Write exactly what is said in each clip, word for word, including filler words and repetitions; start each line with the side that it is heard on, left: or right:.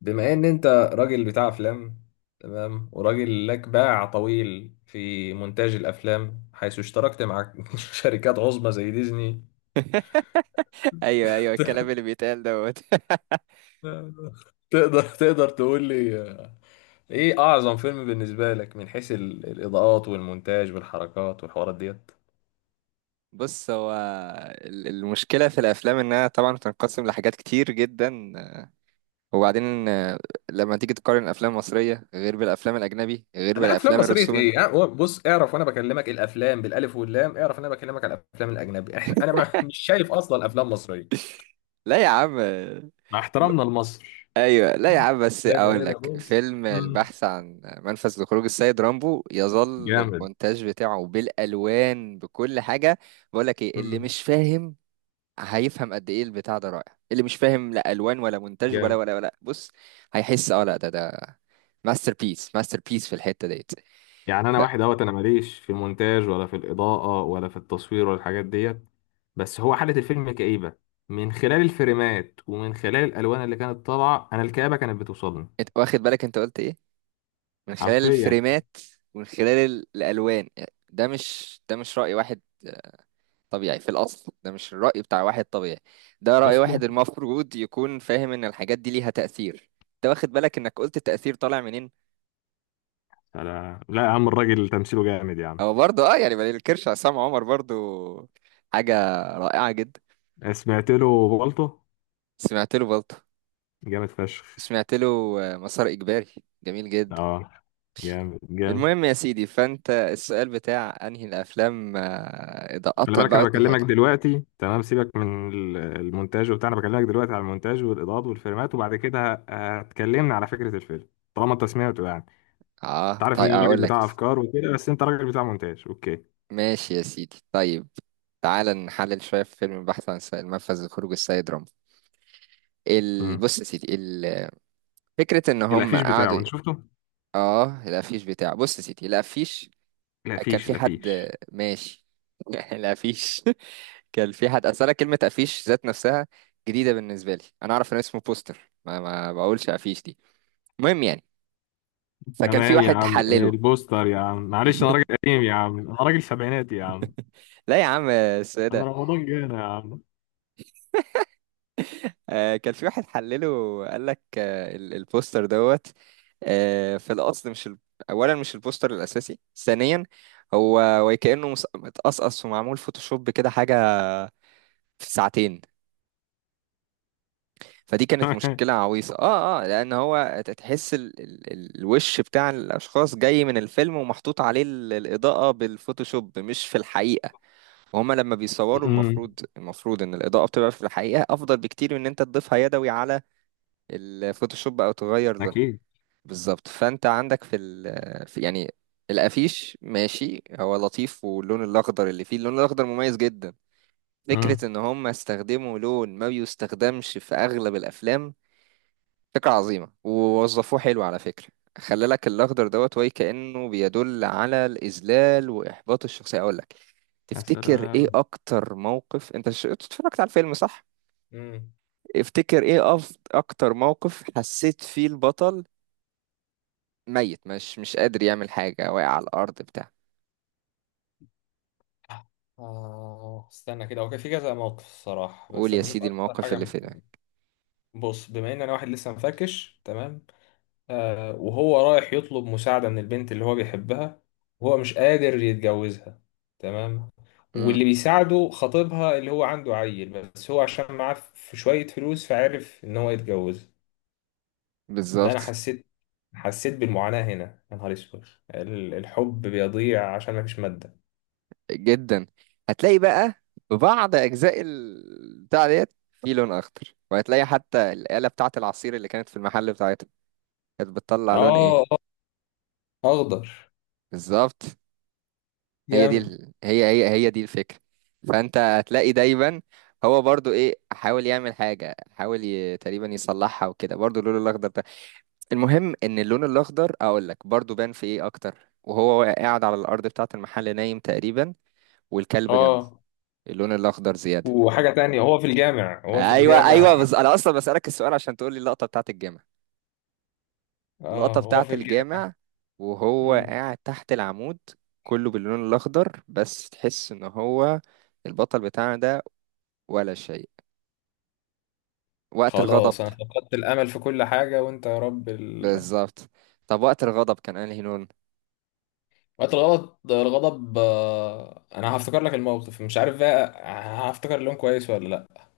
left: بما ان انت راجل بتاع افلام. تمام، وراجل لك باع طويل في مونتاج الافلام، حيث اشتركت مع شركات عظمى زي ديزني.
right: ايوه ايوه، الكلام اللي بيتقال دوت.
left: تقدر تقدر تقول لي آه، ايه اعظم فيلم بالنسبه لك من حيث ال- الاضاءات والمونتاج والحركات والحوارات ديت؟
right: بص، هو ال- المشكله في الافلام انها طبعا بتنقسم لحاجات كتير جدا. وبعدين آه، لما تيجي تقارن الافلام المصريه غير بالافلام الاجنبي غير
left: لا، افلام
right: بالافلام
left: مصريه
right: الرسوم ال-
left: ايه؟ آه، بص، اعرف وانا بكلمك الافلام بالالف واللام، اعرف ان انا بكلمك على الافلام الاجنبي. احنا انا ما- مش شايف اصلا افلام مصريه،
right: لا يا عم، آه،
left: مع
right: ب-
left: احترامنا لمصر.
right: ايوه، لا يا عم بس
left: ده ده
right: اقول
left: ده
right: لك
left: بص،
right: فيلم البحث عن منفذ لخروج السيد رامبو، يظل
left: جامد.
right: المونتاج بتاعه بالالوان بكل حاجه. بقول لك ايه اللي
left: مم.
right: مش فاهم؟ هيفهم قد ايه البتاع ده رائع. اللي مش فاهم لا الوان ولا مونتاج ولا
left: جامد.
right: ولا ولا بص، هيحس. اه لا، ده ده ماستر بيس ماستر بيس في الحته ديت.
left: يعني انا واحد اهوت، انا ماليش في المونتاج ولا في الاضاءه ولا في التصوير ولا الحاجات ديت. بس هو حاله الفيلم كئيبه، من خلال الفريمات ومن خلال الالوان اللي كانت طالعه، انا الكآبه كانت بتوصلني
right: فانت واخد بالك انت قلت ايه؟ من خلال
left: حرفيا.
right: الفريمات ومن خلال ال- الالوان. ده مش ده مش راي واحد طبيعي في الاصل. ده مش الراي بتاع واحد طبيعي، ده راي
left: اصلا.
right: واحد المفروض يكون فاهم ان الحاجات دي ليها تاثير. انت واخد بالك انك قلت التاثير طالع منين؟
left: لا لا يا عم، الراجل تمثيله جامد يا عم.
right: هو برضه اه يعني ما ننكرش عصام عمر برضه حاجه رائعه جدا.
left: سمعت له بالطو.
right: سمعت له برضه،
left: جامد فشخ.
right: سمعت له آه، مسار إجباري، جميل جدا.
left: اه. جامد جامد.
right: المهم يا سيدي، فأنت السؤال بتاع أنهي الأفلام آه، إضاءة
left: خلي
right: بقى
left: بالك، انا
right: ولا
left: بكلمك
right: حاجة؟
left: دلوقتي. تمام، سيبك من ال- المونتاج وبتاع، انا بكلمك دلوقتي على المونتاج والاضاءات والفريمات، وبعد كده اتكلمنا على فكره الفيلم طالما انت سمعته يعني. انت
right: آه
left: عارف ان
right: طيب
left: انا
right: أقول
left: راجل
right: لك يا
left: بتاع
right: سيدي.
left: افكار وكده، بس انت راجل بتاع مونتاج. اوكي.
right: ماشي يا سيدي، طيب تعال نحلل شوية في فيلم البحث عن سائل منفذ لخروج السيد رامبو. ال...
left: امم
right: بص يا سيدي، ال... فكرة إن هم
left: الافيش
right: قعدوا.
left: بتاعه انت شفته؟
right: آه، الأفيش بتاعه. بص يا سيدي، الأفيش كان
left: الافيش
right: في حد
left: الافيش
right: ماشي يعني لا فيش. كان في حد، اصل انا كلمه افيش ذات نفسها جديده بالنسبه لي. انا اعرف ان اسمه بوستر، ما, ما بقولش افيش دي. المهم يعني فكان في
left: تمام يا
right: واحد
left: عم،
right: حلله.
left: البوستر يا عم، معلش، انا راجل قديم يا عم، انا راجل سبعيناتي يا عم،
right: لا يا عم
left: انا
right: السيدة،
left: رمضان جانا يا عم.
right: آه كان في واحد حلله. قال لك آه، ال- البوستر دوت آه، في الاصل مش ال... اولا مش البوستر الاساسي. ثانيا هو وكأنه مس- متقصقص ومعمول فوتوشوب كده حاجه في ساعتين. فدي كانت مشكلة عويصة، اه اه لأن هو تحس ال ال ال- الوش بتاع الأشخاص جاي من الفيلم ومحطوط عليه ال- الإضاءة بالفوتوشوب مش في الحقيقة. وهما لما بيصوروا،
left: امم
right: المفروض المفروض إن الإضاءة بتبقى في الحقيقة أفضل بكتير من إن أنت تضيفها يدوي على الفوتوشوب أو تغير لونها.
left: اكيد.
right: بالظبط. فأنت عندك في, ال في يعني الأفيش ماشي. هو لطيف، واللون الأخضر اللي فيه، اللون الأخضر مميز جدا.
left: امم
right: فكرة إن هما استخدموا لون ما بيستخدمش في أغلب الأفلام. فكرة عظيمة ووظفوه حلو على فكرة. خلى لك الأخضر دوت وي كأنه بيدل على الإذلال وإحباط الشخصية. أقول لك،
left: يا
right: تفتكر إيه
left: سلام.
right: أكتر موقف؟ أنت ش... أنت اتفرجت على الفيلم صح؟
left: مم.
right: افتكر إيه أف... أكتر موقف حسيت فيه البطل ميت، مش مش قادر يعمل حاجة، واقع على الأرض بتاع.
left: آه استنى كده، هو كان في كذا موقف الصراحة،
right: قول
left: بس
right: يا
left: لما أشوف
right: سيدي
left: أكتر
right: المواقف
left: حاجة
right: اللي
left: م-
right: في ده.
left: بص، بما إن أنا واحد لسه مفركش. تمام. آه وهو رايح يطلب مساعدة من البنت اللي هو بيحبها، وهو مش قادر يتجوزها. تمام. واللي
right: امم.
left: بيساعده خطيبها، اللي هو عنده عيل، بس هو عشان معاه في شوية فلوس فعرف إن هو يتجوز. ده أنا
right: بالظبط،
left: حسيت حسيت بالمعاناة هنا. يا نهار أسود، ال- الحب بيضيع عشان مفيش مادة.
right: جدا. هتلاقي بقى بعض اجزاء ال- بتاع ديت في لون اخضر. وهتلاقي حتى الآلة بتاعة العصير اللي كانت في المحل بتاعتها كانت بتطلع لون ايه؟
left: آه آه، أخضر.
right: بالظبط، هي دي
left: جامد.
right: ال... هي هي هي دي الفكرة. فانت هتلاقي دايما هو برضو ايه، حاول يعمل حاجة، حاول ي... تقريبا يصلحها وكده برضو اللون الاخضر ده. المهم ان اللون الاخضر، اقول لك برضو، بان في ايه اكتر وهو قاعد على الارض بتاعة المحل نايم تقريبا والكلب جنبه،
left: آه
right: اللون الاخضر زيادة.
left: وحاجة تانية، هو في الجامع هو في
right: ايوه ايوه،
left: الجامع
right: بس انا اصلا بسالك السؤال عشان تقول لي اللقطه بتاعت الجامع.
left: اه،
right: اللقطه
left: هو في
right: بتاعت
left: الجامع.
right: الجامع وهو
left: مم.
right: قاعد تحت العمود كله باللون الاخضر، بس تحس ان هو البطل بتاعنا ده ولا شيء وقت الغضب.
left: خلاص، انا فقدت الامل في كل حاجة. وانت يا رب ال...
right: بالظبط. طب وقت الغضب كان انهي لون؟
left: وقت الغلط الغضب، آه، انا هفتكر لك الموقف، مش عارف بقى، هفتكر اللون كويس ولا لا.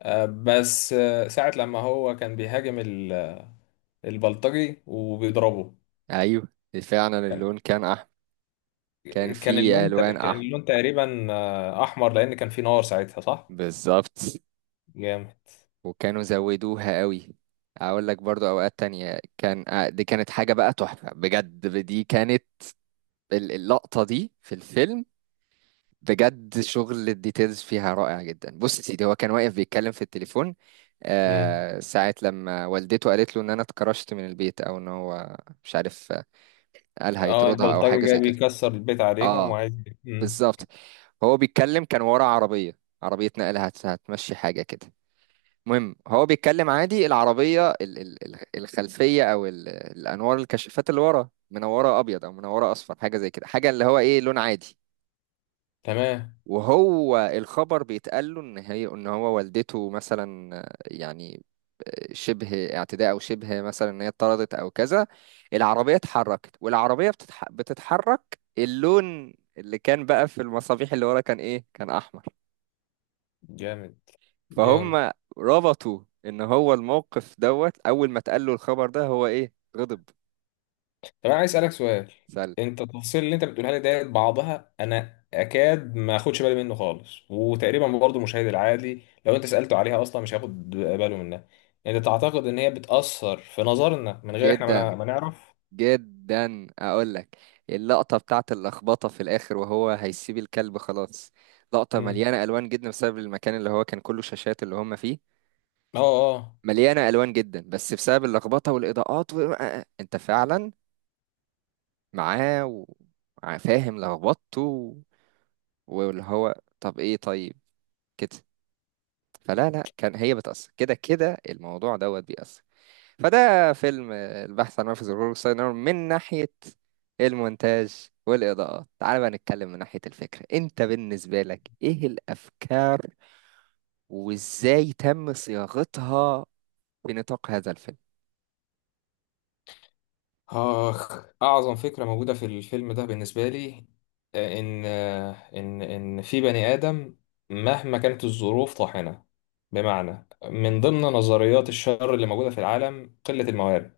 left: آه، بس آه، ساعة لما هو كان بيهاجم ال- البلطجي وبيضربه.
right: ايوه، فعلا اللون كان احمر، كان
left: كان
right: فيه
left: اللون ت-
right: الوان
left: كان
right: احمر.
left: اللون تقريبا آه، احمر، لان كان في نار ساعتها، صح؟
right: بالظبط،
left: جامد.
right: وكانوا زودوها قوي. اقول لك برضو اوقات تانية كان آه، دي كانت حاجة بقى تحفة بجد. دي كانت ال- اللقطة دي في الفيلم بجد شغل الديتيلز فيها رائع جدا. بص يا سيدي، هو كان واقف بيتكلم في التليفون
left: مم.
right: آه ساعة لما والدته قالت له ان انا اتكرشت من البيت، او ان هو مش عارف آه، قال
left: اه،
right: هيطردها او
left: البلطجي
right: حاجة
left: جاي
right: زي كده.
left: بيكسر البيت عليهم
right: اه
left: وعايز. مم.
right: بالظبط. هو بيتكلم، كان ورا عربية، عربية نقل هت- هتمشي حاجة كده. المهم هو بيتكلم عادي، العربية ال ال ال- الخلفية او ال الانوار الكشافات اللي ورا منورة ابيض او منورة اصفر، حاجة زي كده، حاجة اللي هو ايه، لون عادي.
left: تمام.
right: وهو الخبر بيتقال له ان هي، ان هو والدته مثلا يعني شبه اعتداء، او شبه مثلا ان هي اتطردت او كذا. العربيه اتحركت، والعربيه بتتح... بتتحرك، اللون اللي كان بقى في المصابيح اللي ورا كان ايه؟ كان احمر.
left: جامد جامد.
right: فهم، ربطوا ان هو الموقف دوت اول ما اتقال له الخبر ده هو ايه؟ غضب.
left: طب انا عايز اسالك سؤال.
right: سل.
left: انت التفاصيل اللي انت بتقولها لي ديت، بعضها انا اكاد ما اخدش بالي منه خالص، وتقريبا برضه المشاهد العادي لو انت سالته عليها اصلا مش هياخد باله منها. انت تعتقد ان هي بتاثر في نظرنا من غير احنا ما نع-
right: جدا
left: ما نعرف؟
right: جدا اقول لك. اللقطه بتاعت اللخبطه في الاخر وهو هيسيب الكلب خلاص، لقطه
left: امم.
right: مليانه الوان جدا بسبب المكان اللي هو كان كله شاشات اللي هم فيه.
left: اه. آه.
right: مليانه الوان جدا بس بسبب اللخبطه والاضاءات و... انت فعلا معاه و- وفاهم لخبطته و- واللي هو طب ايه؟ طيب كده، فلا لا كان هي بتأثر، كده كده الموضوع دوت بيأثر. فده فيلم البحث عن منفذ للخروج السينما من ناحية المونتاج والإضاءات. تعال بقى نتكلم من ناحية الفكرة. أنت بالنسبة لك إيه الأفكار وإزاي تم صياغتها في نطاق هذا الفيلم؟
left: آخ، أعظم فكرة موجودة في الفيلم ده بالنسبة لي، آه، إن آه، إن إن في بني آدم مهما كانت الظروف طاحنة. بمعنى، من ضمن نظريات الشر اللي موجودة في العالم قلة الموارد.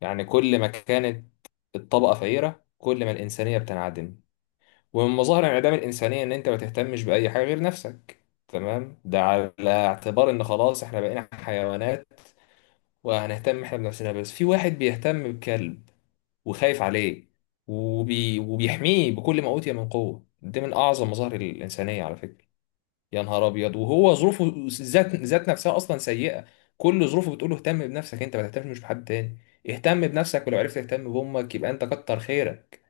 left: يعني كل ما كانت الطبقة فقيرة، كل ما الإنسانية بتنعدم. ومن مظاهر انعدام الإنسانية إن أنت ما تهتمش بأي حاجة غير نفسك. تمام، ده على اعتبار إن خلاص إحنا بقينا حيوانات، وهنهتم إحنا بنفسنا. بس في واحد بيهتم بكلب، وخايف عليه، وبي... وبيحميه بكل ما أوتي من قوة. دي من أعظم مظاهر الإنسانية على فكرة. يا نهار أبيض، وهو ظروفه ذات ذات نفسها أصلا سيئة. كل ظروفه بتقول له اهتم بنفسك، أنت ما تهتمش بحد تاني. اهتم بنفسك، ولو عرفت تهتم بأمك يبقى أنت كتر خيرك.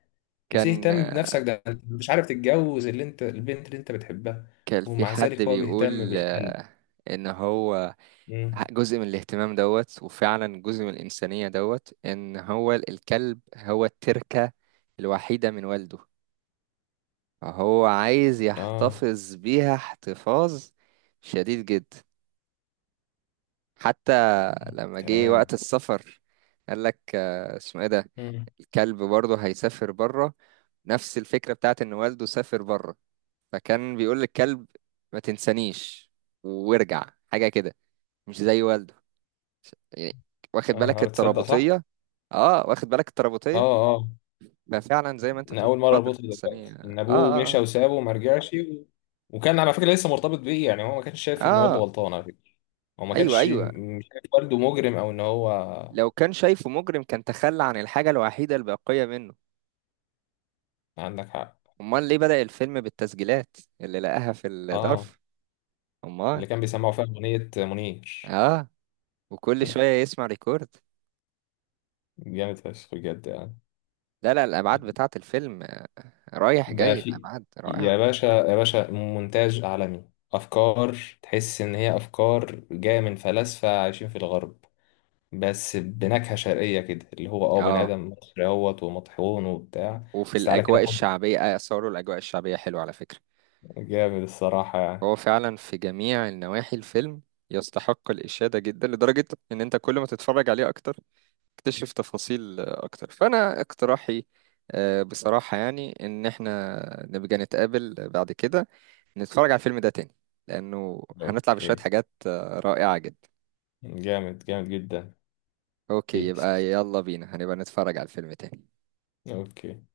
left: يا سيدي
right: كان
left: اهتم بنفسك، ده أنت مش عارف تتجوز اللي أنت، البنت اللي أنت بتحبها.
right: كان في
left: ومع
right: حد
left: ذلك هو بيهتم
right: بيقول
left: بالكلب.
right: آه، إن هو
left: مم.
right: جزء من الاهتمام دوت، وفعلا جزء من الإنسانية دوت، إن هو الكلب هو التركة الوحيدة من والده. هو عايز
left: آه.
right: يحتفظ بيها احتفاظ شديد جدا، حتى لما جه
left: تمام.
right: وقت السفر قال لك آه، اسمه ايه ده،
left: مم.
right: الكلب برضه هيسافر بره. نفس الفكرة بتاعت ان والده سافر بره، فكان بيقول للكلب ما تنسانيش وارجع، حاجة كده، مش زي والده يعني. واخد
left: آه.
right: بالك
left: أنا تصدق صح؟
right: الترابطية؟ اه، واخد بالك
left: آه.
right: الترابطية.
left: آه.
right: ففعلا زي ما انت
left: أنا
right: بتقول
left: أول مرة
right: قدر
left: أربطها
right: الإنسانية.
left: دلوقتي، إن أبوه
right: اه
left: مشى
right: اه
left: وسابه وما رجعش و... وكان على فكرة لسه مرتبط بيه يعني، هو ما كانش شايف إن
right: اه
left: والده
right: آه،
left: غلطان على فكرة. هو ما
right: ايوه
left: كانش
right: ايوه،
left: م- مش شايف والده مجرم، أو إن هو.
right: لو كان شايفه مجرم كان تخلى عن الحاجة الوحيدة الباقية منه.
left: عندك حق.
right: أمال ليه بدأ الفيلم بالتسجيلات اللي لقاها في
left: آه
right: الظرف؟ أمال.
left: اللي كان بيسمعه فيها أغنية منير.
right: آه، وكل شوية يسمع ريكورد.
left: جامد فشخ بجد يعني.
right: لا لا، الأبعاد بتاعة الفيلم رايح
left: ده
right: جاي،
left: في،
right: الأبعاد رائعة.
left: يا باشا يا باشا، مونتاج عالمي، أفكار. تحس إن هي أفكار جاية من فلاسفة عايشين في الغرب، بس بنكهة شرقية كده، اللي هو اه بني
right: آه،
left: آدم مصري اهوت ومطحون وبتاع.
right: وفي
left: بس تعالى كده
right: الأجواء
left: خد،
right: الشعبية، آه صوروا الأجواء الشعبية حلوة على فكرة.
left: جامد الصراحة
right: هو
left: يعني.
right: فعلا في جميع النواحي الفيلم يستحق الإشادة جدا، لدرجة إن أنت كل ما تتفرج عليه أكتر اكتشف تفاصيل اكتر. فانا اقتراحي آه، بصراحة يعني ان احنا نبقى نتقابل بعد كده نتفرج على الفيلم ده تاني، لانه هنطلع بشوية
left: اوكي.
right: حاجات آه، رائعة جدا.
left: جامد جامد جدا.
right: اوكي،
left: بيس.
right: يبقى يلا بينا، هنبقى نتفرج على الفيلم تاني.
left: اوكي.